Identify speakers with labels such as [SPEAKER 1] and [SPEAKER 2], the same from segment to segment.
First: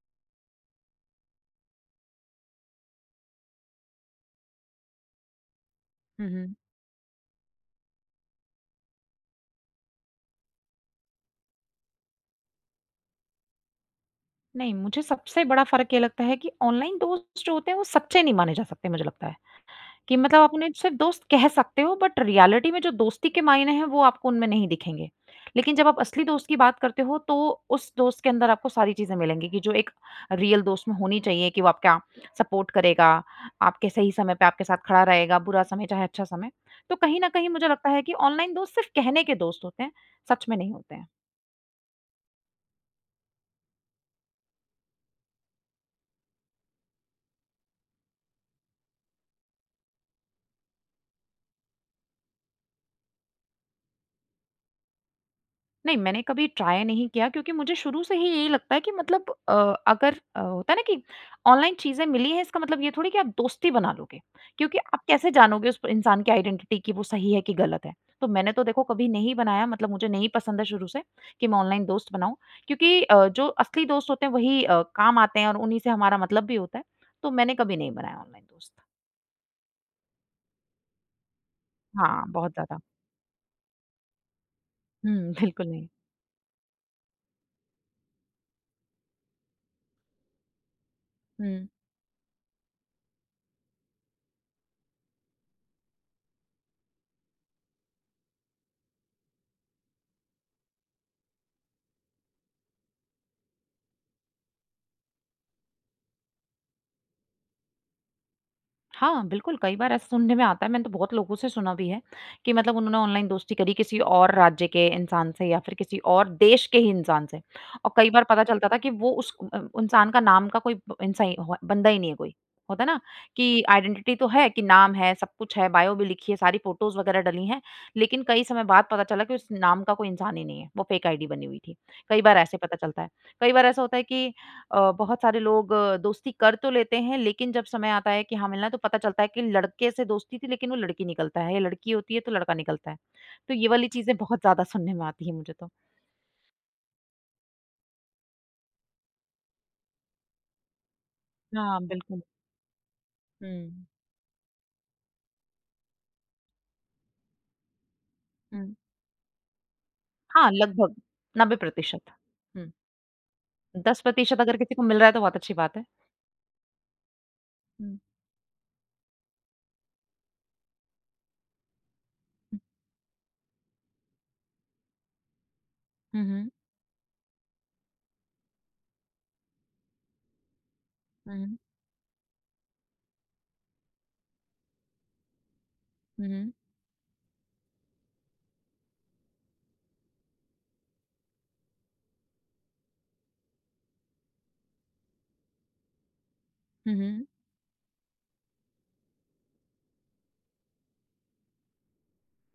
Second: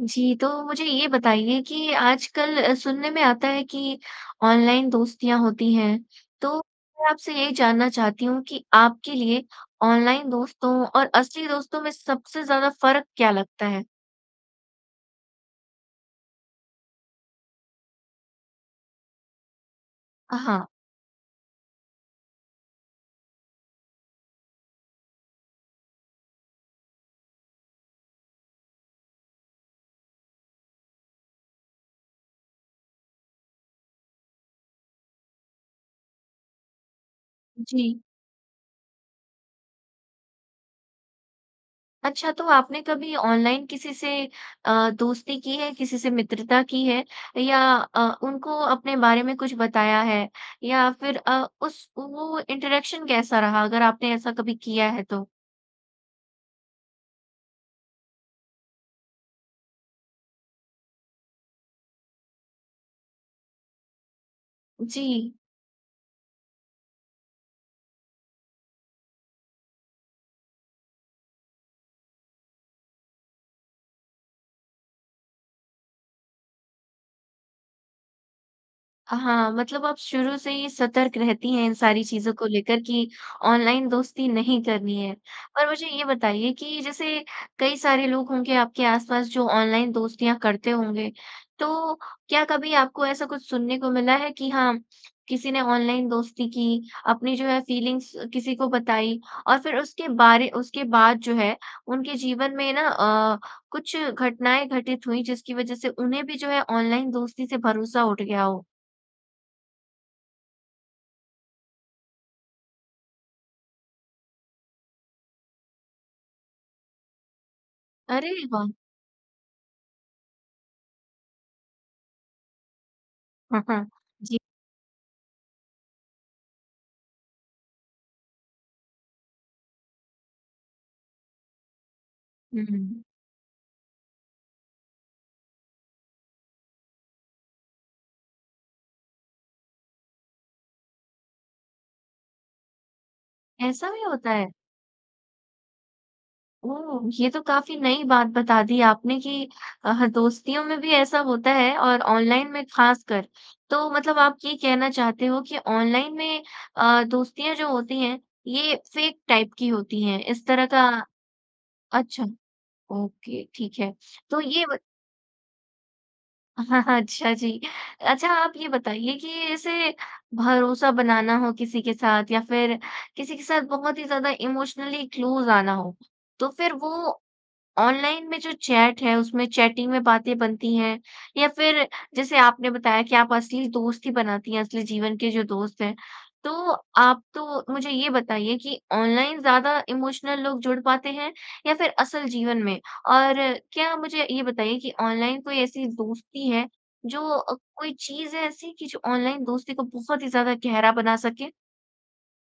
[SPEAKER 1] जी, तो मुझे ये बताइए कि आजकल सुनने में आता है कि, ऑनलाइन दोस्तियाँ होती हैं।
[SPEAKER 2] हुँ, हुँ।
[SPEAKER 1] तो, मैं आपसे ये जानना चाहती हूँ कि आपके लिए ऑनलाइन दोस्तों और असली दोस्तों में सबसे ज़्यादा फ़र्क क्या लगता है?
[SPEAKER 2] नहीं, मुझे सबसे बड़ा फ़र्क ये लगता है कि ऑनलाइन दोस्त जो होते हैं, वो सच्चे नहीं माने जा सकते मुझे लगता है, कि
[SPEAKER 1] अ,
[SPEAKER 2] मतलब आप
[SPEAKER 1] हाँ।
[SPEAKER 2] अपने सिर्फ दोस्त कह सकते हो, बट रियलिटी में जो दोस्ती के मायने हैं, वो आपको उनमें नहीं दिखेंगे। लेकिन जब आप असली दोस्त की बात करते हो, तो उस दोस्त के अंदर आपको सारी चीज़ें मिलेंगी कि जो एक रियल दोस्त में होनी चाहिए कि वो आपका सपोर्ट करेगा, आपके सही समय पर आपके साथ खड़ा रहेगा, बुरा समय चाहे अच्छा समय। तो कहीं न कहीं मुझे लगता
[SPEAKER 1] जी।
[SPEAKER 2] है कि ऑनलाइन दोस्त सिर्फ कहने के दोस्त होते हैं, सच में नहीं होते हैं।
[SPEAKER 1] अच्छा, तो आपने कभी ऑनलाइन किसी से अ, दोस्ती की है? किसी से मित्रता की है या अ, उनको अपने बारे में कुछ बताया है? या फिर अ, उस वो इंटरैक्शन कैसा रहा, अगर आपने ऐसा कभी किया है, तो?
[SPEAKER 2] नहीं, मैंने कभी ट्राई नहीं किया, क्योंकि मुझे शुरू से ही यही लगता है, कि मतलब अ, अगर अ, होता है ना कि ऑनलाइन चीज़ें मिली हैं, इसका मतलब ये थोड़ी कि आप दोस्ती बना लोगे। क्योंकि आप कैसे
[SPEAKER 1] जी।
[SPEAKER 2] जानोगे उस इंसान की आइडेंटिटी कि वो सही है कि गलत है। तो मैंने तो देखो कभी नहीं बनाया, मतलब मुझे नहीं पसंद है शुरू से, कि मैं ऑनलाइन दोस्त बनाऊँ। क्योंकि अ, जो असली दोस्त होते हैं, वही अ, काम आते हैं और उन्हीं से हमारा मतलब भी होता है। तो मैंने कभी नहीं बनाया ऑनलाइन दोस्त।
[SPEAKER 1] हाँ, मतलब आप शुरू से ही सतर्क रहती हैं इन सारी
[SPEAKER 2] हाँ,
[SPEAKER 1] चीज़ों को
[SPEAKER 2] बहुत ज़्यादा।
[SPEAKER 1] लेकर कि ऑनलाइन दोस्ती नहीं करनी है।
[SPEAKER 2] हुँ। बिल्कुल
[SPEAKER 1] और मुझे
[SPEAKER 2] नहीं।
[SPEAKER 1] ये बताइए कि, जैसे कई सारे लोग होंगे आपके आसपास जो ऑनलाइन दोस्तियाँ करते होंगे।
[SPEAKER 2] हुँ।
[SPEAKER 1] तो, क्या कभी आपको ऐसा कुछ सुनने को मिला है कि हाँ, किसी ने ऑनलाइन दोस्ती की, अपनी जो है, फीलिंग्स किसी को बताई और फिर उसके बारे उसके बाद जो है, उनके जीवन में ना अ, कुछ घटनाएँ घटित हुई जिसकी वजह से उन्हें भी जो है, ऑनलाइन दोस्ती से भरोसा उठ गया हो?
[SPEAKER 2] हाँ, बिल्कुल। कई बार ऐसे सुनने में आता है, मैंने तो बहुत लोगों से सुना भी है, कि मतलब उन्होंने ऑनलाइन दोस्ती करी किसी और राज्य के इंसान से या फिर किसी और देश के ही इंसान से। और कई बार
[SPEAKER 1] अरे
[SPEAKER 2] पता चलता
[SPEAKER 1] वाह!
[SPEAKER 2] था कि वो उस अ, इंसान का नाम का कोई इंसा अ, कोई बंदा ही नहीं है कोई। होता है ना, कि आइडेंटिटी तो
[SPEAKER 1] जी।
[SPEAKER 2] है, कि नाम है, सब कुछ है बायो भी लिखी है, सारी फ़ोटोज़ वगैरह डली है। लेकिन कई समय बाद पता चला कि उस नाम का कोई इंसान ही नहीं है, वो फेक आईडी बनी हुई थी। कई बार ऐसे पता
[SPEAKER 1] हुँ।
[SPEAKER 2] चलता है। कई बार ऐसा होता है कि अ, बहुत सारे लोग दोस्ती कर तो लेते हैं, लेकिन जब समय आता है कि हाँ, मिलना तो पता चलता है कि लड़के से दोस्ती थी, लेकिन वो लड़की निकलता है या लड़की होती है, तो लड़का निकलता है। तो ये वाली
[SPEAKER 1] ऐसा भी
[SPEAKER 2] चीज़ें
[SPEAKER 1] होता
[SPEAKER 2] बहुत
[SPEAKER 1] है?
[SPEAKER 2] ज़्यादा सुनने में आती हैं, मुझे तो।
[SPEAKER 1] ओह! ये तो काफ़ी नई बात बता दी आपने कि अ, हाँ, दोस्तियों में भी ऐसा होता है
[SPEAKER 2] हाँ,
[SPEAKER 1] और
[SPEAKER 2] बिल्कुल।
[SPEAKER 1] ऑनलाइन में खासकर।
[SPEAKER 2] हुँ।
[SPEAKER 1] तो मतलब आप ये कहना चाहते हो कि ऑनलाइन में अ, दोस्तियाँ जो होती हैं, ये
[SPEAKER 2] हुँ।
[SPEAKER 1] फ़ेक टाइप की होती हैं। इस
[SPEAKER 2] हाँ,
[SPEAKER 1] तरह का
[SPEAKER 2] लगभग, 90%
[SPEAKER 1] अच्छा,
[SPEAKER 2] हुँ।
[SPEAKER 1] ओके ठीक है।
[SPEAKER 2] दस
[SPEAKER 1] तो
[SPEAKER 2] प्रतिशत अगर
[SPEAKER 1] ये
[SPEAKER 2] किसी
[SPEAKER 1] बत
[SPEAKER 2] को मिल रहा है तो बहुत अच्छी बात है।
[SPEAKER 1] हाँ, हाँ, अच्छा जी।
[SPEAKER 2] हुँ।
[SPEAKER 1] अच्छा आप ये बताइए कि ऐसे भरोसा बनाना हो किसी के साथ या
[SPEAKER 2] हुँ।
[SPEAKER 1] फिर किसी के साथ बहुत ही ज़्यादा इमोशनली क्लोज़ आना हो।
[SPEAKER 2] हुँ,
[SPEAKER 1] तो
[SPEAKER 2] हुँ।
[SPEAKER 1] फिर वो, ऑनलाइन में जो चैट है, उसमें चैटिंग में बातें बनती हैं या
[SPEAKER 2] हुँ।
[SPEAKER 1] फिर जैसे आपने बताया कि आप असली दोस्ती बनाती हैं, असली जीवन के जो दोस्त हैं।
[SPEAKER 2] हुँ,
[SPEAKER 1] तो,
[SPEAKER 2] हुँ।
[SPEAKER 1] आप तो मुझे ये बताइए कि ऑनलाइन ज़्यादा इमोशनल लोग जुड़ पाते हैं या फिर असल जीवन में? और क्या मुझे ये बताइए कि ऑनलाइन कोई ऐसी दोस्ती है,
[SPEAKER 2] हुँ, हुँ।
[SPEAKER 1] जो अ, कोई चीज़ है, ऐसी कि जो ऑनलाइन दोस्ती को बहुत ही ज़्यादा गहरा बना सके?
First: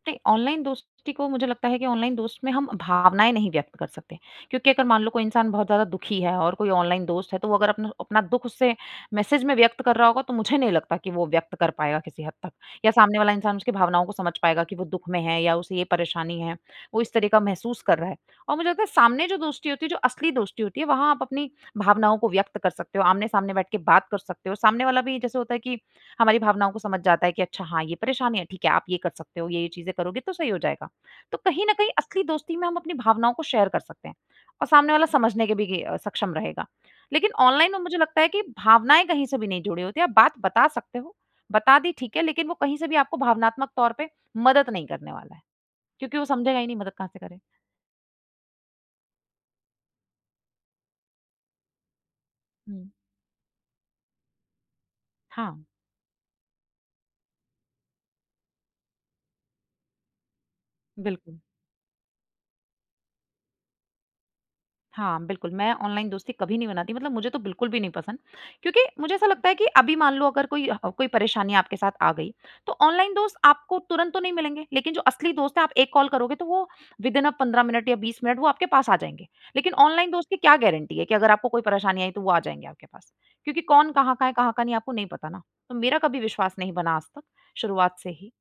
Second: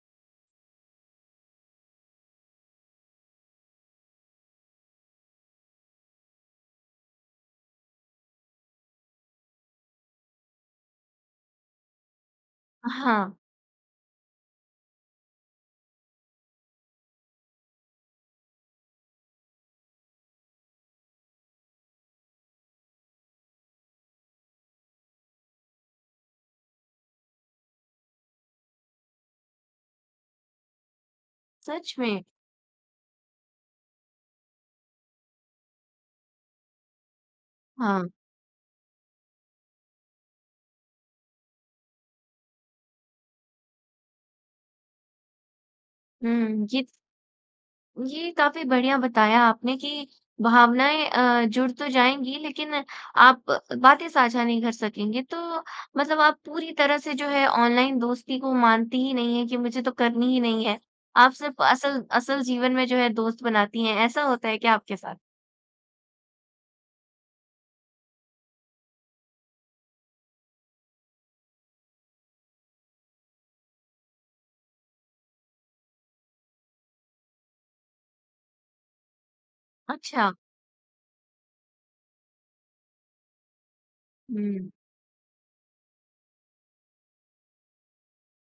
[SPEAKER 2] ते ऑनलाइन दोस्ती को मुझे लगता है कि ऑनलाइन दोस्त में हम भावनाएँ नहीं व्यक्त कर सकते। क्योंकि अगर मान लो कोई इंसान बहुत ज़्यादा दुखी है और कोई ऑनलाइन दोस्त है तो वो अगर अपना अपना दुख उससे मैसेज में व्यक्त कर रहा होगा तो मुझे नहीं लगता कि वो व्यक्त कर पाएगा किसी हद तक। या सामने वाला
[SPEAKER 1] हाँ।
[SPEAKER 2] इंसान उसकी भावनाओं को समझ पाएगा कि वो दुख में है या उसे ये परेशानी है। वो इस तरह का महसूस कर रहा है और मुझे लगता है सामने जो दोस्ती होती है, जो असली दोस्ती होती है वहाँ आप अपनी भावनाओं को व्यक्त कर सकते हो, आमने-सामने बैठ के बात कर सकते हो। सामने वाला भी जैसे होता है कि हमारी भावनाओं को समझ जाता है कि अच्छा हाँ, ये परेशानी है, ठीक है। आप ये कर सकते हो, ये-ये चीज़ें करोगे तो सही हो जाएगा। तो कहीं न कहीं
[SPEAKER 1] सच
[SPEAKER 2] असली
[SPEAKER 1] में?
[SPEAKER 2] दोस्ती में हम अपनी भावनाओं को शेयर कर सकते हैं और सामने वाला समझने के भी गे सक्षम रहेगा। लेकिन ऑनलाइन में मुझे
[SPEAKER 1] हाँ।
[SPEAKER 2] लगता है कि भावनाएँ कहीं से भी नहीं जुड़े होते है। आप बात बता सकते हो। बता दी ठीक है लेकिन वो कहीं से भी आपको भावनात्मक तौर पे मदद नहीं करने वाला है, क्योंकि वो समझेगा
[SPEAKER 1] हुँ,
[SPEAKER 2] ही नहीं
[SPEAKER 1] ये त
[SPEAKER 2] मदद कहाँ से करें?
[SPEAKER 1] ये काफी बढ़िया बताया आपने कि भावनाएँ अ, जुड़ तो जाएँगी लेकिन
[SPEAKER 2] हुँ।
[SPEAKER 1] आप बातें साझा नहीं कर सकेंगे तो
[SPEAKER 2] हाँ।
[SPEAKER 1] मतलब आप पूरी तरह से जो है ऑनलाइन दोस्ती को मानती ही नहीं है कि मुझे तो करनी ही नहीं है। आप
[SPEAKER 2] बिल्कुल।
[SPEAKER 1] सिर्फ़ असल, असल जीवन में जो है दोस्त बनाती हैं, ऐसा होता है क्या आपके साथ?
[SPEAKER 2] हाँ, बिल्कुल। मैं ऑनलाइन दोस्ती कभी नहीं बनाती मतलब मुझे तो बिल्कुल भी नहीं पसंद। क्योंकि मुझे ऐसा लगता है कि अभी मान लो अगर कोई ह अ, कोई परेशानी आपके साथ आ गई, तो ऑनलाइन दोस्त आपको तुरंत तो नहीं मिलेंगे। लेकिन जो असली दोस्त है आप एक कॉल करोगे तो वह विदिन अ, 15 मिनट या 20 मिनट वो आपके पास आ जाएँगे। लेकिन ऑनलाइन दोस्त
[SPEAKER 1] अच्छा।
[SPEAKER 2] की क्या गारंटी है कि अगर आपको कोई परेशानी आई तो वो आ जाएँगे आपके पास, क्योंकि कौन कहाँ का है? कहाँ का
[SPEAKER 1] हुँ।
[SPEAKER 2] नहीं आपको नहीं पता ना? तो मेरा कभी विश्वास नहीं बना आज तक शुरुआत से ही।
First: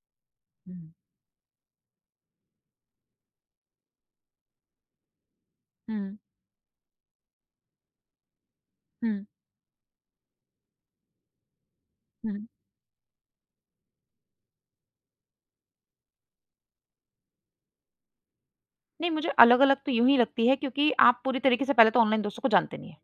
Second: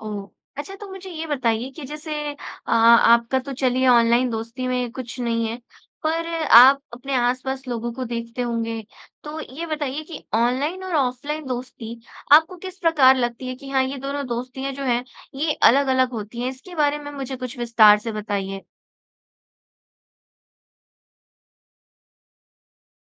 [SPEAKER 1] ओह! अच्छा तो
[SPEAKER 2] हुँ।
[SPEAKER 1] मुझे ये बताइए कि जैसे अ, आपका तो चलिए ऑनलाइन दोस्ती में कुछ नहीं है
[SPEAKER 2] हुँ।
[SPEAKER 1] पर आप अपने आस-पास लोगों को देखते होंगे।
[SPEAKER 2] हुँ।
[SPEAKER 1] तो ये बताइए कि ऑनलाइन और ऑफलाइन दोस्ती
[SPEAKER 2] हुँ।
[SPEAKER 1] आपको किस प्रकार लगती है कि हाँ ये दोनों दोस्तियाँ जो हैं ये अलग-अलग होती हैं, इसके बारे में मुझे कुछ विस्तार से बताइए?
[SPEAKER 2] नहीं मुझे अलग-अलग तो यूँ ही लगती हैं क्योंकि आप पूरी तरीके से पहले तो ऑनलाइन दोस्तों को जानते नहीं हैं।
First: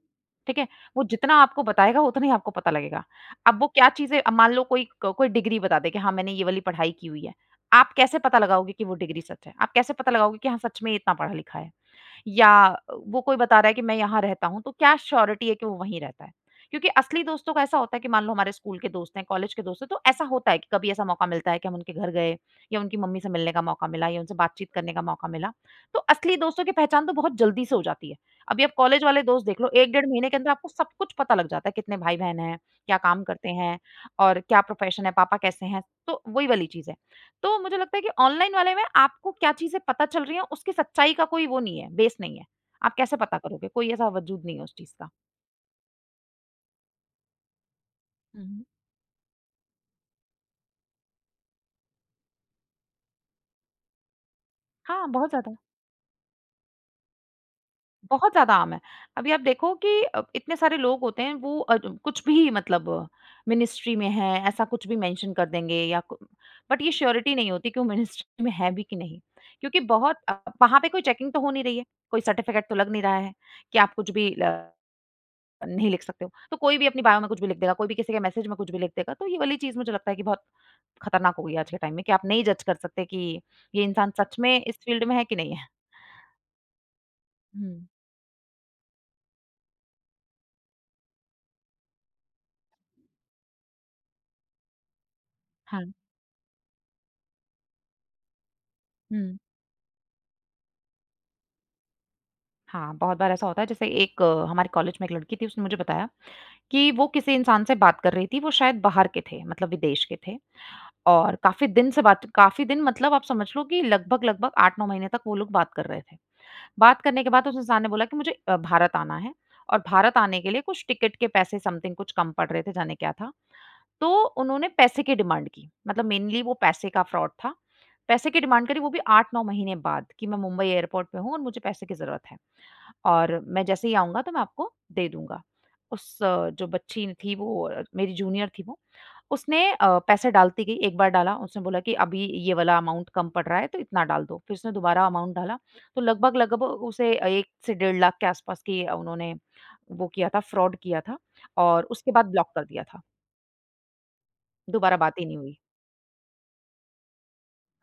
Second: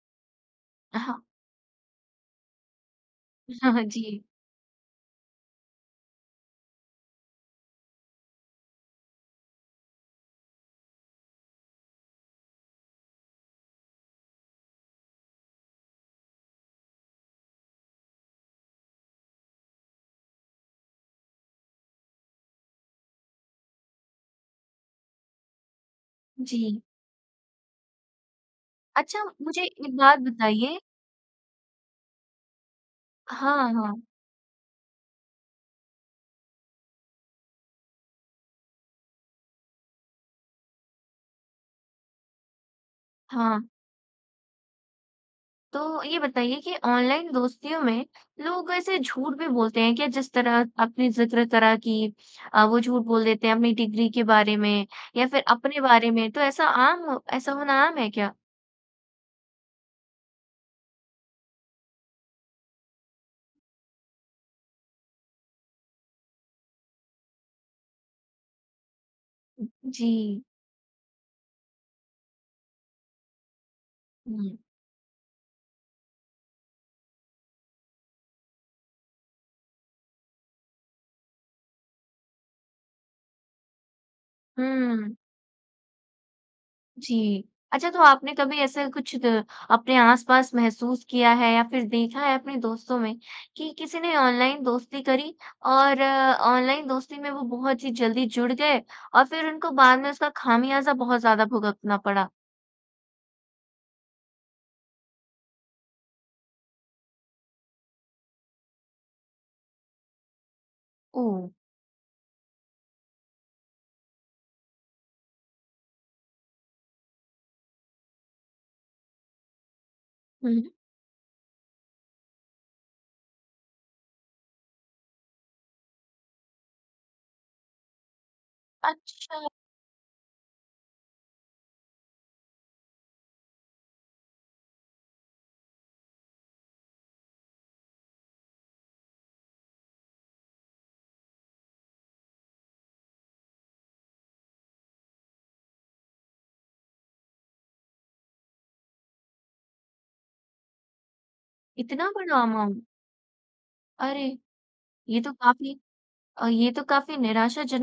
[SPEAKER 2] ठीक है? वो
[SPEAKER 1] हाँ।
[SPEAKER 2] जितना आपको बताएगा, उतना ही आपको पता लगेगा। अब वो
[SPEAKER 1] हाँ, हाँ।
[SPEAKER 2] क्या चीज़ें
[SPEAKER 1] जी।
[SPEAKER 2] अब मान लो कोई, क कोई डिग्री बता दे कि हाँ मैंने ये वाली पढ़ाई की हुई है। आप कैसे पता लगाओगे कि वो डिग्री सच है? आप कैसे पता लगाओगे कि हाँ सच में ये इतना पढ़ा-लिखा है? या वो कोई बता रहा है कि मैं यहाँ रहता हूँ तो क्या श्योरिटी है कि वो वहीं रहता है? क्योंकि असली दोस्तों का ऐसा होता है कि मान लो हमारे स्कूल के दोस्त हैं, कॉलेज के दोस्त हैं तो ऐसा होता है कि कभी ऐसा मौका मिलता है कि हम उनके घर गए या उनकी मम्मी से मिलने का मौका मिला या उनसे बातचीत करने का मौका मिला। तो असली दोस्तों की
[SPEAKER 1] जी।
[SPEAKER 2] पहचान तो बहुत जल्दी से हो जाती है। अभी आप कॉलेज वाले
[SPEAKER 1] अच्छा
[SPEAKER 2] दोस्त देख
[SPEAKER 1] मुझे
[SPEAKER 2] लो 1
[SPEAKER 1] एक
[SPEAKER 2] डेढ़
[SPEAKER 1] बात
[SPEAKER 2] महीने के अंदर आपको
[SPEAKER 1] बताइए?
[SPEAKER 2] सब कुछ पता लग जाता है। कितने भाई-बहन हैं, क्या काम करते
[SPEAKER 1] हाँ,
[SPEAKER 2] हैं,
[SPEAKER 1] हाँ।
[SPEAKER 2] और क्या प्रोफेशन है, पापा कैसे हैं, तो वही वाली चीज़ है। तो मुझे लगता है कि ऑनलाइन वाले में आपको क्या चीज़ें पता चल रही हैं उसकी सच्चाई का कोई वो नहीं है, बेस नहीं है। आप कैसे पता करोगे?
[SPEAKER 1] हाँ।
[SPEAKER 2] कोई ऐसा वजूद नहीं है उस चीज़ का।
[SPEAKER 1] तो ये बताइए कि ऑनलाइन दोस्तियों में
[SPEAKER 2] हुँ।
[SPEAKER 1] लोग ऐसे झूठ भी बोलते हैं क्या? जिस तरह आपने ज़िक्र करा कि अ, वो झूठ बोल देते हैं अपनी डिग्री के बारे में
[SPEAKER 2] हाँ,
[SPEAKER 1] या
[SPEAKER 2] बहुत
[SPEAKER 1] फ़िर
[SPEAKER 2] ज़्यादा।
[SPEAKER 1] अपने बारे में तो ऐसा आम ऐसा होना आम है क्या?
[SPEAKER 2] बहुत ज़्यादा आम है, अभी आप देखो कि अ, इतने सारे लोग होते हैं, वो अ, कुछ भी मतलब मिनिस्ट्री में है, ऐसा कुछ भी मेंशन कर देंगे या कु बट ये श्योरिटी नहीं होती कि वो मिनिस्ट्री में है भी कि नहीं? क्योंकि बहुत
[SPEAKER 1] जी।
[SPEAKER 2] वहाँ पे कोई चेकिंग तो हो नहीं रही है, कोई सर्टिफ़िकेट तो लग नहीं रहा है कि आप कुछ भी
[SPEAKER 1] हुँ।
[SPEAKER 2] अ, नहीं लिख सकते हो। तो कोई भी अपने बायो में कुछ भी लिख देगा, कोई भी किसी के मैसेज में कुछ भी लिख देगा, तो ये वाली चीज़ मुझे लगता है कि बहुत ख़तरनाक होगी आज के टाइम में कि आप नहीं जज कर सकते कि ये इंसान सच में इस फ़ील्ड
[SPEAKER 1] हुँ।
[SPEAKER 2] में है कि नहीं है?
[SPEAKER 1] जी,
[SPEAKER 2] हुँ।
[SPEAKER 1] अच्छा तो आपने कभी ऐसे कुछ अ, अपने आस-पास महसूस किया है या फ़िर देखा है अपने दोस्तों में कि किसी ने ऑनलाइन दोस्ती करी।
[SPEAKER 2] हाँ।
[SPEAKER 1] और ऑनलाइन दोस्ती में वो बहुत ही जल्दी जुड़ गए और
[SPEAKER 2] हुँ।
[SPEAKER 1] फ़िर उनको बाद में उसका खामियाज़ा बहुत ज़्यादा भुगतना पड़ा?
[SPEAKER 2] हाँ, बहुत बार ऐसा होता है, जैसे एक हमारे कॉलेज में एक लड़की थी, उसने मुझे बताया कि वो किसी इंसान से बात कर रही थी। वो शायद बाहर के थे, मतलब विदेश के थे। और
[SPEAKER 1] ओह!
[SPEAKER 2] काफ़ी दिन से बात काफ़ी दिन मतलब आप समझ लो कि लगभग-लगभग 8-9 महीने तक वो लोग बात कर रहे थे। बात करने के बाद उस इंसान ने बोला कि मुझे अ, भारत आना है और भारत आने के लिए
[SPEAKER 1] हुँ।
[SPEAKER 2] कुछ टिकट के पैसे समथिंग कुछ कम पड़ रहे थे, जाने क्या था? तो उन्होंने पैसे की डिमांड की। मतलब मेनली वो पैसे का फ्रॉड था। पैसे की डिमांड करी वो भी 8-9
[SPEAKER 1] अच्छा।
[SPEAKER 2] महीने बाद कि मैं मुंबई एयरपोर्ट पे हूँ और मुझे पैसे की ज़रूरत है और मैं जैसे ही आऊँगा तो मैं आपको दे दूँगा। उस जो बच्ची थी वो मेरी जूनियर थी वो, उसने अ, पैसे डालती गई 1 बार डाला। उसने बोला कि अभी ये वाला अमाउंट कम पड़ रहा है तो इतना डाल दो। फ़िर उसने दोबारा अमाउंट डाला। तो लगभग लगभग उसे 1 से डेढ़ लाख के आसपास की उन्होंने, वो किया था फ्रॉड किया था और
[SPEAKER 1] इतना
[SPEAKER 2] उसके बाद
[SPEAKER 1] बड़ा
[SPEAKER 2] ब्लॉक कर
[SPEAKER 1] अमाउंट।
[SPEAKER 2] दिया था।
[SPEAKER 1] अरे!
[SPEAKER 2] दुबारा बात
[SPEAKER 1] ये
[SPEAKER 2] ही
[SPEAKER 1] तो
[SPEAKER 2] नहीं हुई।
[SPEAKER 1] काफ़ी अ, ये तो काफ़ी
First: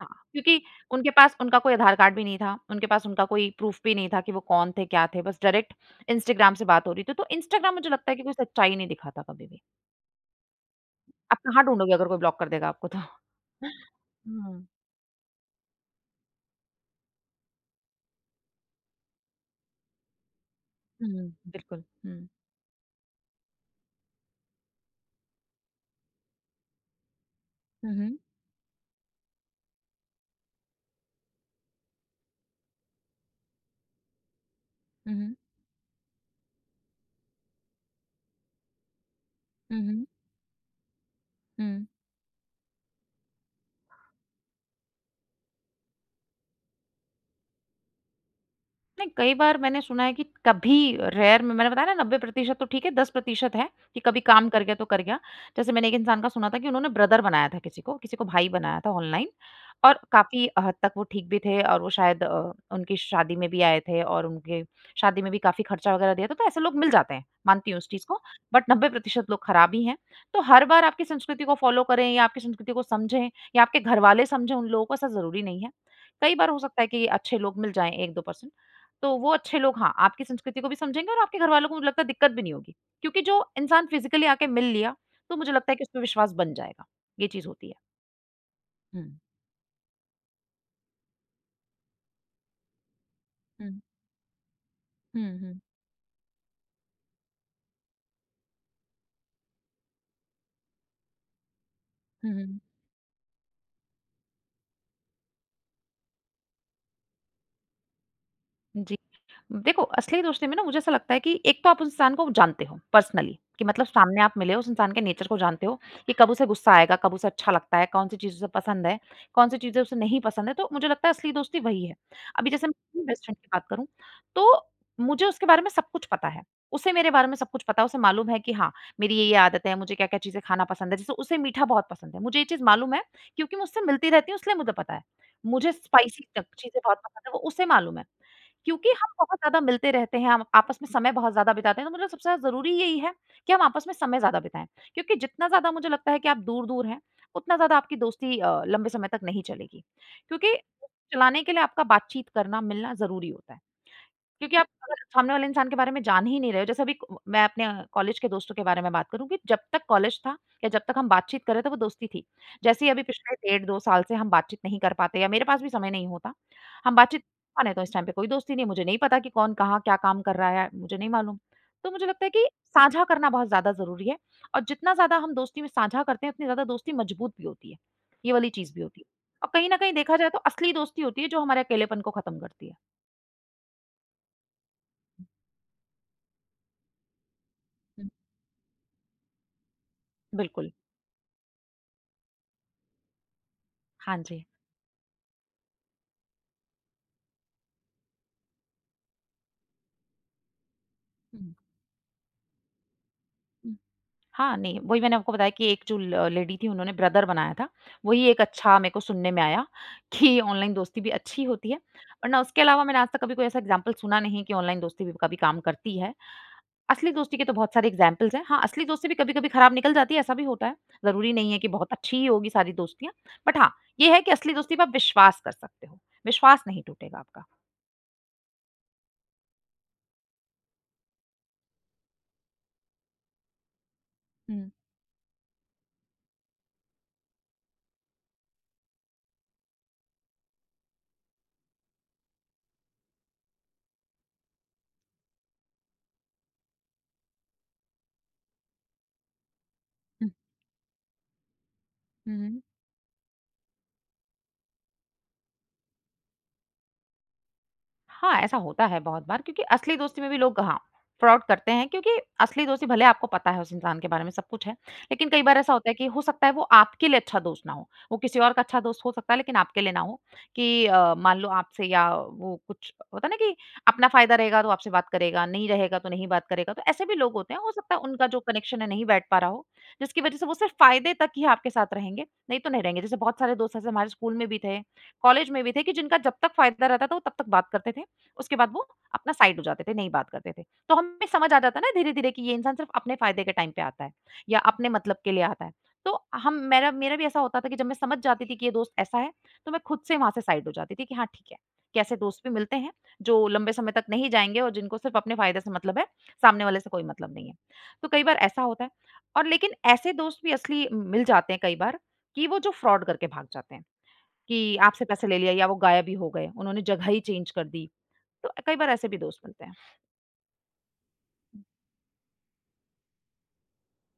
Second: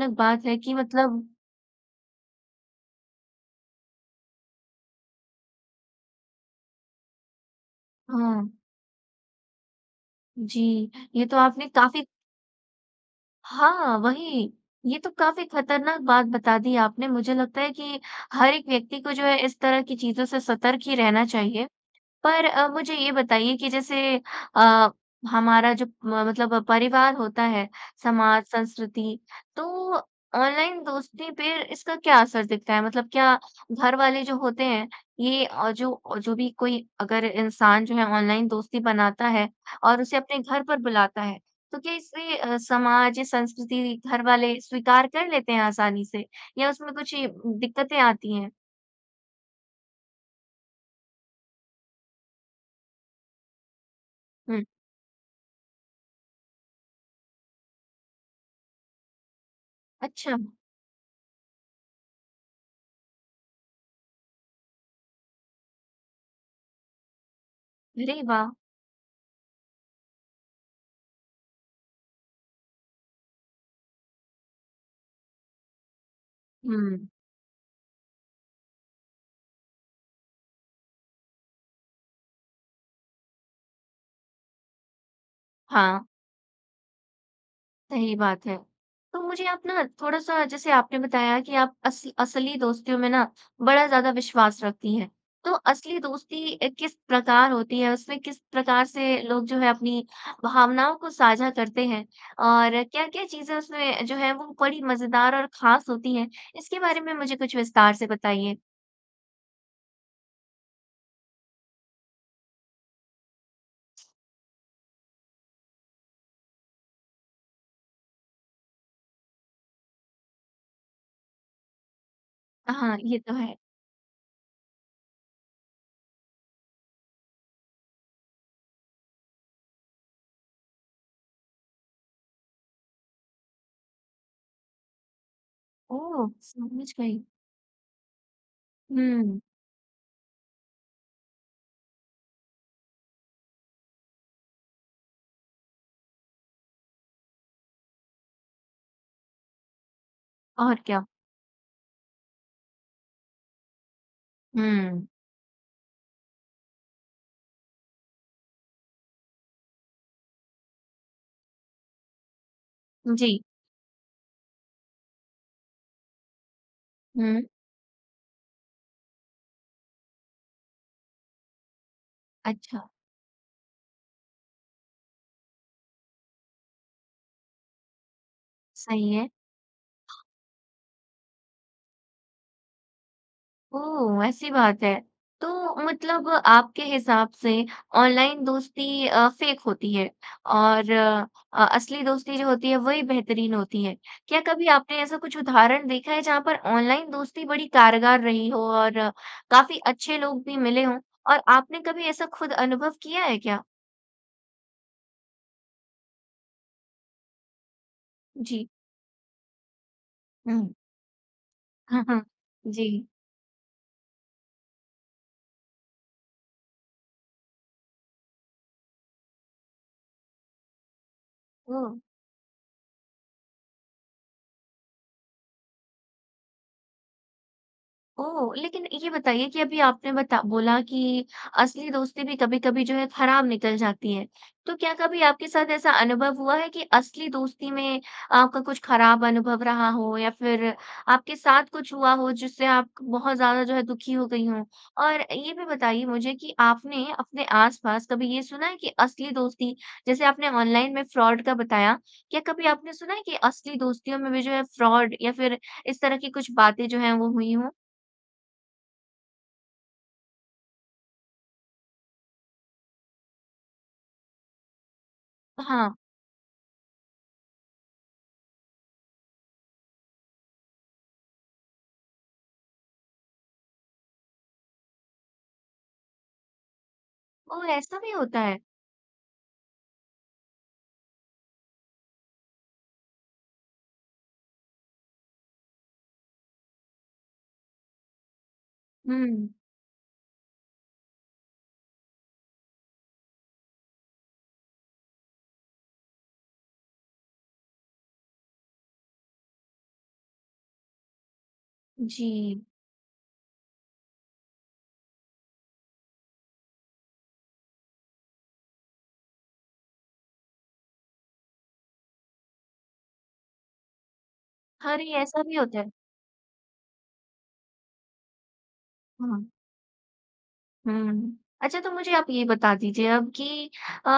[SPEAKER 2] हाँ,
[SPEAKER 1] बात है
[SPEAKER 2] क्योंकि
[SPEAKER 1] कि
[SPEAKER 2] उनके
[SPEAKER 1] मतलब
[SPEAKER 2] पास उनका कोई आधार कार्ड भी नहीं था। उनके पास उनका कोई प्रूफ भी नहीं था कि वो कौन थे, क्या थे? बस डायरेक्ट इंस्टाग्राम से बात हो रही थी। तो इंस्टाग्राम मुझे लगता है कि कोई
[SPEAKER 1] हाँ।
[SPEAKER 2] सच्चाई नहीं दिखाता कभी भी।
[SPEAKER 1] जी, ये तो
[SPEAKER 2] आप कहाँ
[SPEAKER 1] आपने
[SPEAKER 2] ढूँढोगे
[SPEAKER 1] काफ़ी
[SPEAKER 2] अगर वो ब्लॉक कर देगा आपको तो।
[SPEAKER 1] हाँ, वही
[SPEAKER 2] हाँ।
[SPEAKER 1] ये तो काफ़ी ख़तरनाक बात बता दी आपने मुझे लगता है कि हर एक व्यक्ति को जो है इस तरह की चीज़ों से सतर्क ही रहना
[SPEAKER 2] हुँ।
[SPEAKER 1] चाहिए।
[SPEAKER 2] बिल्कुल, हुँ।
[SPEAKER 1] पर अब मुझे ये बताइए कि जैसे अ, हमारा जो म मतलब परिवार होता है
[SPEAKER 2] हुँ, हुँ।
[SPEAKER 1] समाज, संस्कृति तो ऑनलाइन दोस्ती पे इसका क्या असर दिखता है? मतलब क्या घर वाले जो होते हैं
[SPEAKER 2] हुँ, हुँ।
[SPEAKER 1] ये जो जो भी कोई अगर इंसान जो है ऑनलाइन दोस्ती बनाता है
[SPEAKER 2] हुँ,
[SPEAKER 1] और
[SPEAKER 2] हुँ।
[SPEAKER 1] उसे अपने घर पर बुलाता है। तो
[SPEAKER 2] हुँ।
[SPEAKER 1] कैसे अ, समाज, संस्कृति, घर वाले स्वीकार कर लेते हैं आसानी से या उसमें कुछ दिक्कतें आती हैं?
[SPEAKER 2] नहीं, कई बार मैंने सुना है कि कभी रेयर में मैंने बताया ना 90 प्रतिशत तो ठीक है 10 प्रतिशत है कि कभी काम कर
[SPEAKER 1] हुँ।
[SPEAKER 2] गया, तो कर गया। जैसे मैंने एक इंसान का सुना था कि उन्होंने ब्रदर बनाया था किसी को, किसी को भाई बनाया था ऑनलाइन और
[SPEAKER 1] अच्छा।
[SPEAKER 2] काफ़ी हद तक वो ठीक भी थे और वो शायद अ, उनकी शादी में भी आए थे और उनके शादी में भी काफ़ी ख़र्चा वग़ैरह दिया था तो ऐसे लोग मिल जाते हैं। मानती हूँ उस चीज़ को
[SPEAKER 1] अरे वाह!
[SPEAKER 2] बट 90 प्रतिशत लोग ख़राब ही हैं। तो हर बार आपकी संस्कृति को फॉलो करें या आपकी संस्कृति को समझें या आपके घरवाले समझें, उन लोगों को ऐसा ज़रूरी नहीं है। कई बार हो सकता है
[SPEAKER 1] हुँ।
[SPEAKER 2] कि अच्छे लोग मिल जाएँ 1-2 परसेंट तो वो अच्छे लोग, हाँ, आपकी संस्कृति को भी समझेंगे और आपके घरवालों को मुझे लगता है दिक्कत भी नहीं होगी। क्योंकि जो इंसान फ़िज़िकली आके मिल लिया, तो मुझे लगता है कि उस पे
[SPEAKER 1] हाँ।
[SPEAKER 2] विश्वास बन जाएगा, ये चीज़ होती है।
[SPEAKER 1] सही बात है।
[SPEAKER 2] हुँ।
[SPEAKER 1] तो मुझे आप ना थोड़ा सा जैसे आपने बताया कि आप अस असली दोस्तों में ना
[SPEAKER 2] हुँ।
[SPEAKER 1] बड़ा ज़्यादा विश्वास रखती हैं।
[SPEAKER 2] हुँ,
[SPEAKER 1] तो
[SPEAKER 2] हुँ।
[SPEAKER 1] असली दोस्ती किस प्रकार होती है, उसमें किस प्रकार से लोग जो हैं अपनी भावनाओं को साझा करते हैं
[SPEAKER 2] हुँ, हुँ।
[SPEAKER 1] और क्या-क्या चीज़ें उसमें जो है वो बड़ी मज़ेदार और ख़ास होती हैं। इसके बारे में मुझे कुछ विस्तार से बताइए?
[SPEAKER 2] जी, देखो असली दोस्ती में ना मुझे ऐसा लगता है कि एक तो आप उस इंसान को जानते हो पर्सनली कि मतलब सामने आप मिले उस इंसान के नेचर को जानते हो कि कब उसे गुस्सा आएगा कब उसे अच्छा लगता है, कौन-सी चीज़ उसे पसंद है, कौन-सी चीज़ों से नहीं पसंद है तो मुझे लगता है, असली दोस्ती वही है। अभी जैसे मैं
[SPEAKER 1] हाँ,
[SPEAKER 2] अपनी
[SPEAKER 1] ये
[SPEAKER 2] बेस्ट
[SPEAKER 1] तो
[SPEAKER 2] फ़्रेंड की
[SPEAKER 1] है।
[SPEAKER 2] बात करूँ तो मुझे उसके बारे में सब कुछ पता है। उसे मेरे बारे में सब कुछ पता है उसे मालूम है कि हाँ मेरी ये-ये आदतें हैं। मुझे क्या-क्या चीज़ें खाना पसंद है जैसे उसे मीठा बहुत पसंद है। मुझे ये चीज़ मालूम है क्योंकि मैं उससे मिलती रहती हूँ इसलिए मुझे पता है। मुझे स्पाइसी
[SPEAKER 1] ओह!
[SPEAKER 2] तक चीज़ें
[SPEAKER 1] समझ
[SPEAKER 2] बहुत
[SPEAKER 1] गई।
[SPEAKER 2] पसंद हैं वो उसे मालूम है क्योंकि हम बहुत
[SPEAKER 1] हुँ।
[SPEAKER 2] ज़्यादा मिलते रहते हैं, हम आपस में समय बहुत ज़्यादा बिताते हैं। तो मतलब सबसे ज़्यादा ज़रूरी यही है कि हम आपस में समय ज़्यादा बिताएँ क्योंकि जितना ज़्यादा मुझे लगता है कि आप दूर-दूर हैं उतना ज़्यादा आपकी दोस्ती अ, लंबे समय तक नहीं चलेगी क्योंकि
[SPEAKER 1] और क्या?
[SPEAKER 2] चलाने के लिए आपका बातचीत करना, मिलना ज़रूरी होता है। क्योंकि आप अगर
[SPEAKER 1] हुँ।
[SPEAKER 2] सामने वाले इंसान के बारे में जान ही नहीं रहे जैसे अभी मैं अपने कॉलेज के दोस्तों के बारे में बात करूँ कि जब तक कॉलेज था या जब तक हम बातचीत कर रहे थे वो दोस्ती थी। जैसे ही अभी पिछले
[SPEAKER 1] जी।
[SPEAKER 2] डेढ़ 2 साल से हम बातचीत नहीं कर पाते या मेरे पास भी समय नहीं होता। हम बातचीत
[SPEAKER 1] हुँ।
[SPEAKER 2] मानें तो इस टाइम पे कोई दोस्ती नहीं मुझे नहीं पता कि कौन कहाँ? क्या काम कर रहा है? मुझे नहीं मालूम। तो मुझे लगता है कि
[SPEAKER 1] अच्छा।
[SPEAKER 2] साँझा करना बहुत ज़्यादा ज़रूरी है और जितना ज़्यादा हम दोस्ती में साँझा करते हैं उतनी ज़्यादा दोस्ती मज़बूत भी होती है, ये वाली चीज़ भी होती है।
[SPEAKER 1] सही है।
[SPEAKER 2] अब कहीं न कहीं देखा जाए तो असली दोस्ती होती है जो हमारे अकेलेपन को खत्म करती है।
[SPEAKER 1] ओह! वैसी बात है तो मतलब आपके हिसाब से ऑनलाइन दोस्ती अ, फ़ेक होती है
[SPEAKER 2] बिल्कुल।
[SPEAKER 1] और अ, असली दोस्ती जो होती है वही बेहतरीन होती हैं।
[SPEAKER 2] हाँ
[SPEAKER 1] क्या
[SPEAKER 2] जी।
[SPEAKER 1] कभी आपने ऐसा कुछ उदाहरण देखा है जहाँ पर ऑनलाइन दोस्ती बड़ी कारगर रही हो और काफ़ी अच्छे लोग भी मिले हों और
[SPEAKER 2] हुँ।
[SPEAKER 1] आपने कभी ऐसा खुद अनुभव किया है क्या?
[SPEAKER 2] हाँ नहीं वही मैंने आपको बताया कि 1 जो ल लेडी थी उन्होंने ब्रदर बनाया था। वही एक
[SPEAKER 1] जी।
[SPEAKER 2] अच्छा मेरे को सुनने में आया कि ऑनलाइन
[SPEAKER 1] हुँ।
[SPEAKER 2] दोस्ती भी अच्छी होती है
[SPEAKER 1] हुँ, हुँ।
[SPEAKER 2] वरना उसके अलावा मैंने
[SPEAKER 1] जी।
[SPEAKER 2] आज तक कभी कोई ऐसा एक्ज़ाम्पल सुना नहीं है कि ऑनलाइन दोस्ती भी कभी काम करती है। असली दोस्ती के तो बहुत सारे एक्ज़ाम्पल्स हैं, हाँ असली दोस्ती भी कभी-कभी खराब निकल जाती है ऐसा भी होता है। ज़रूरी नहीं है कि बहुत
[SPEAKER 1] ओह!
[SPEAKER 2] अच्छी ही होगी सारी दोस्तियाँ। बट हाँ ये है कि असली दोस्ती पे आप विश्वास कर सकते हो, विश्वास नहीं टूटेगा आपका।
[SPEAKER 1] ओह! लेकिन ये बताइए कि अभी आपने बता बोला कि असली दोस्ती भी कभी-कभी जो है खराब निकल जाती है।
[SPEAKER 2] हुँ।
[SPEAKER 1] तो क्या कभी आपके साथ ऐसा अनुभव हुआ है कि असली दोस्ती में आपका कुछ खराब अनुभव रहा हो या फ़िर आपके साथ कुछ हुआ हो जिससे आप बहुत ज़्यादा जो है दुखी हो गई हों। और ये भी बताइए मुझे कि आपने अपने आस-पास कभी ये सुना है कि असली दोस्ती, जैसे
[SPEAKER 2] हुँ।
[SPEAKER 1] आपने ऑनलाइन में फ्रॉड का बताया। क्या
[SPEAKER 2] हुँ।
[SPEAKER 1] कभी आपने सुना है कि असली दोस्तीयों में भी जो है फ्रॉड या फ़िर इस तरह की कुछ बातें जो हैं वो हुई हों?
[SPEAKER 2] हाँ, ऐसा होता है बहुत बार क्योंकि असली दोस्ती में भी लोग हाँ फ्रॉड करते हैं। क्योंकि असली दोस्ती भले ही आपको पता है उस इंसान के बारे में सब कुछ है लेकिन कई बार ऐसा होता है
[SPEAKER 1] हाँ।
[SPEAKER 2] कि हो सकता है वो आपके लिए अच्छा दोस्त ना हो। वो किसी और का अच्छा दोस्त हो सकता है, लेकिन आपके लिए ना हो कि अ, मान लो आपसे या वो कुछ होता है ना कि अपना फ़ायदा रहेगा तो आपसे बात करेगा, नहीं रहेगा तो नहीं बात करेगा। तो ऐसे भी लोग होते हैं,
[SPEAKER 1] ओह!
[SPEAKER 2] हो सकता
[SPEAKER 1] ऐसा
[SPEAKER 2] है
[SPEAKER 1] भी
[SPEAKER 2] उनका जो
[SPEAKER 1] होता है।
[SPEAKER 2] कनेक्शन है नहीं बैठ पा रहा हो। जिसकी वजह से वो सिर्फ़ फ़ायदे तक ही आपके साथ रहेंगे, नहीं तो नहीं रहेंगे। जैसे बहुत सारे दोस्त ऐसे हमारे स्कूल में भी थे, कॉलेज में भी थे कि जिनका जब तक फ़ायदा रहता था वो तब तक बात करते थे। उसके बाद वो अपना
[SPEAKER 1] हुँ।
[SPEAKER 2] साइड हो जाते थे, नहीं बात करते थे। तो हमें भी समझ आ जाता है ना धीरे-धीरे कि ये इंसान सिर्फ़ अपने फ़ायदे के टाइम पे आता है या अपने मतलब के लिए आता है। तो हम मेरा मेरा भी ऐसा होता था कि जब मैं समझ जाती थी कि ये दोस्त ऐसा है तो मैं खुद से वहाँ से साइड हो जाती थी कि हाँ ठीक है। कि ऐसे दोस्त भी
[SPEAKER 1] जी।
[SPEAKER 2] मिलते हैं जो लंबे समय तक नहीं जाएँगे और जिनको सिर्फ़ अपने फ़ायदे से मतलब है सामने वाले से कोई मतलब नहीं है, तो कई बार ऐसा होता है। और लेकिन ऐसे दोस्त भी असली मिल जाते हैं कई बार कि वो जो फ्रॉड करके भाग जाते हैं कि
[SPEAKER 1] अरे!
[SPEAKER 2] आपसे पैसे ले
[SPEAKER 1] ऐसा
[SPEAKER 2] लिया
[SPEAKER 1] भी
[SPEAKER 2] या वो
[SPEAKER 1] होता है।
[SPEAKER 2] गायब ही हो गए उन्होंने जगह ही चेंज कर दी। तो कई बार ऐसे भी दोस्त
[SPEAKER 1] हुँ।
[SPEAKER 2] मिलते हैं।
[SPEAKER 1] हुँ, अच्छा तो मुझे आप ये बता दीजिए अब की अ,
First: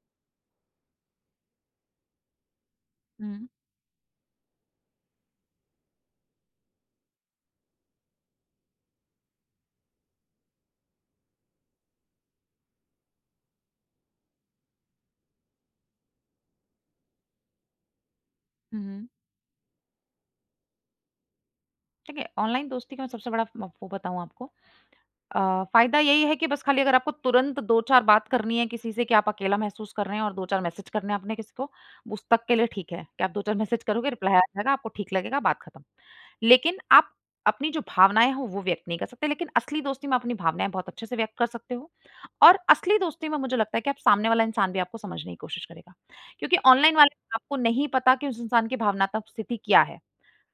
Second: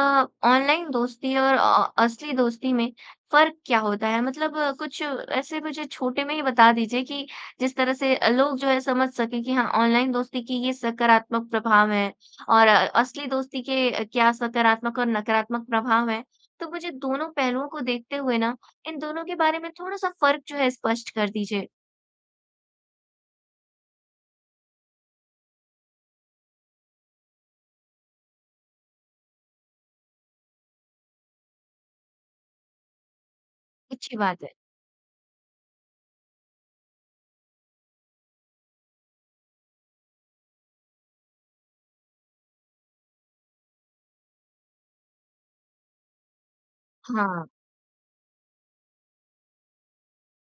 [SPEAKER 1] ऑनलाइन दोस्ती और अ, असली दोस्ती में
[SPEAKER 2] हुँ।
[SPEAKER 1] फ़र्क़ क्या होता है? मतलब अ, कुछ ऐसे मुझे छोटे में ही बता दीजिए कि जिस तरह से लोग जो है समझ सकें कि हाँ ऑनलाइन दोस्ती की ये सकारात्मक प्रभाव हैं और अ, असली दोस्ती के क्या सकारात्मक और नकारात्मक प्रभाव है। तो मुझे दोनों पहलू को देखते हुए ना
[SPEAKER 2] हुँ,
[SPEAKER 1] इन
[SPEAKER 2] हुँ।
[SPEAKER 1] दोनों के बारे में थोड़ा सा फ़र्क जो है स्पष्ट कर दीजिए?
[SPEAKER 2] देखिए, ऑनलाइन दोस्ती का मैं सबसे बड़ा वो बताऊँ आपको अ, फ़ायदा यही है कि बस खाली अगर आपको तुरंत 2-4 बात करनी है किसी से कि आप अकेला महसूस कर रहे हैं। और 2-4 मैसेज करने आपने किसी को, उस तक के लिए ठीक है कि आप 2-4 मैसेज करोगे
[SPEAKER 1] अच्छी
[SPEAKER 2] रिप्लाई आ
[SPEAKER 1] बात है।
[SPEAKER 2] जाएगा, आपको ठीक लगेगा बात खत्म। लेकिन आप अपनी जो भावनाएँ हों वो व्यक्त नहीं कर सकते, लेकिन असली दोस्ती में अपनी भावनाएँ बहुत अच्छे से व्यक्त कर सकते हो। और असली दोस्ती में मुझे लगता है कि आप सामने वाला इंसान भी आपको समझने की कोशिश करेगा क्योंकि ऑनलाइन वाले
[SPEAKER 1] हाँ।
[SPEAKER 2] आपको नहीं पता कि उस इंसान की भावनात्मक स्थिति क्या है?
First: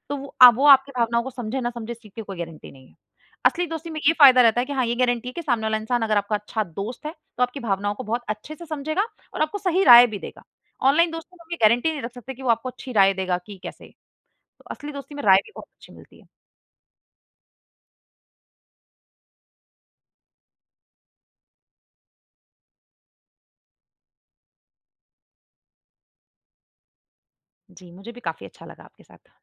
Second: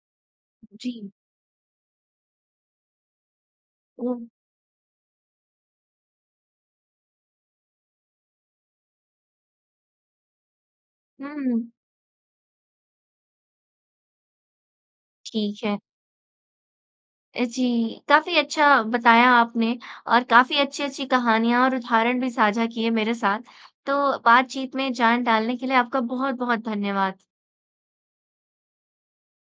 [SPEAKER 2] तो वो अब वो आपके
[SPEAKER 1] जी।
[SPEAKER 2] भावनाओं को समझे ना समझे, इस चीज़ की कोई गारंटी नहीं है। असली दोस्ती में ये
[SPEAKER 1] ओह!
[SPEAKER 2] फ़ायदा रहता है कि हाँ ये गारंटी है कि सामने वाला इंसान अगर आपका अच्छा दोस्त है तो आपकी भावनाओं को बहुत अच्छे से समझेगा और आपको सही राय भी देगा। ऑनलाइन
[SPEAKER 1] हुँ,
[SPEAKER 2] दोस्तों में आप ये
[SPEAKER 1] हुँ।
[SPEAKER 2] गारंटी नहीं रख सकते कि वो आपको अच्छी राय देगा कि कैसे। तो असली दोस्ती में राय भी
[SPEAKER 1] ठीक
[SPEAKER 2] बहुत
[SPEAKER 1] है।
[SPEAKER 2] अच्छी मिलती है।
[SPEAKER 1] जी, काफ़ी अच्छा बताया आपने और काफ़ी अच्छी-अच्छी कहानियाँ और उदाहरण भी साझा किए मेरे साथ। तो बातचीत में जान डालने के लिए आपका बहुत-बहुत धन्यवाद।
[SPEAKER 2] जी, मुझे भी काफ़ी अच्छा लगा आपके साथ।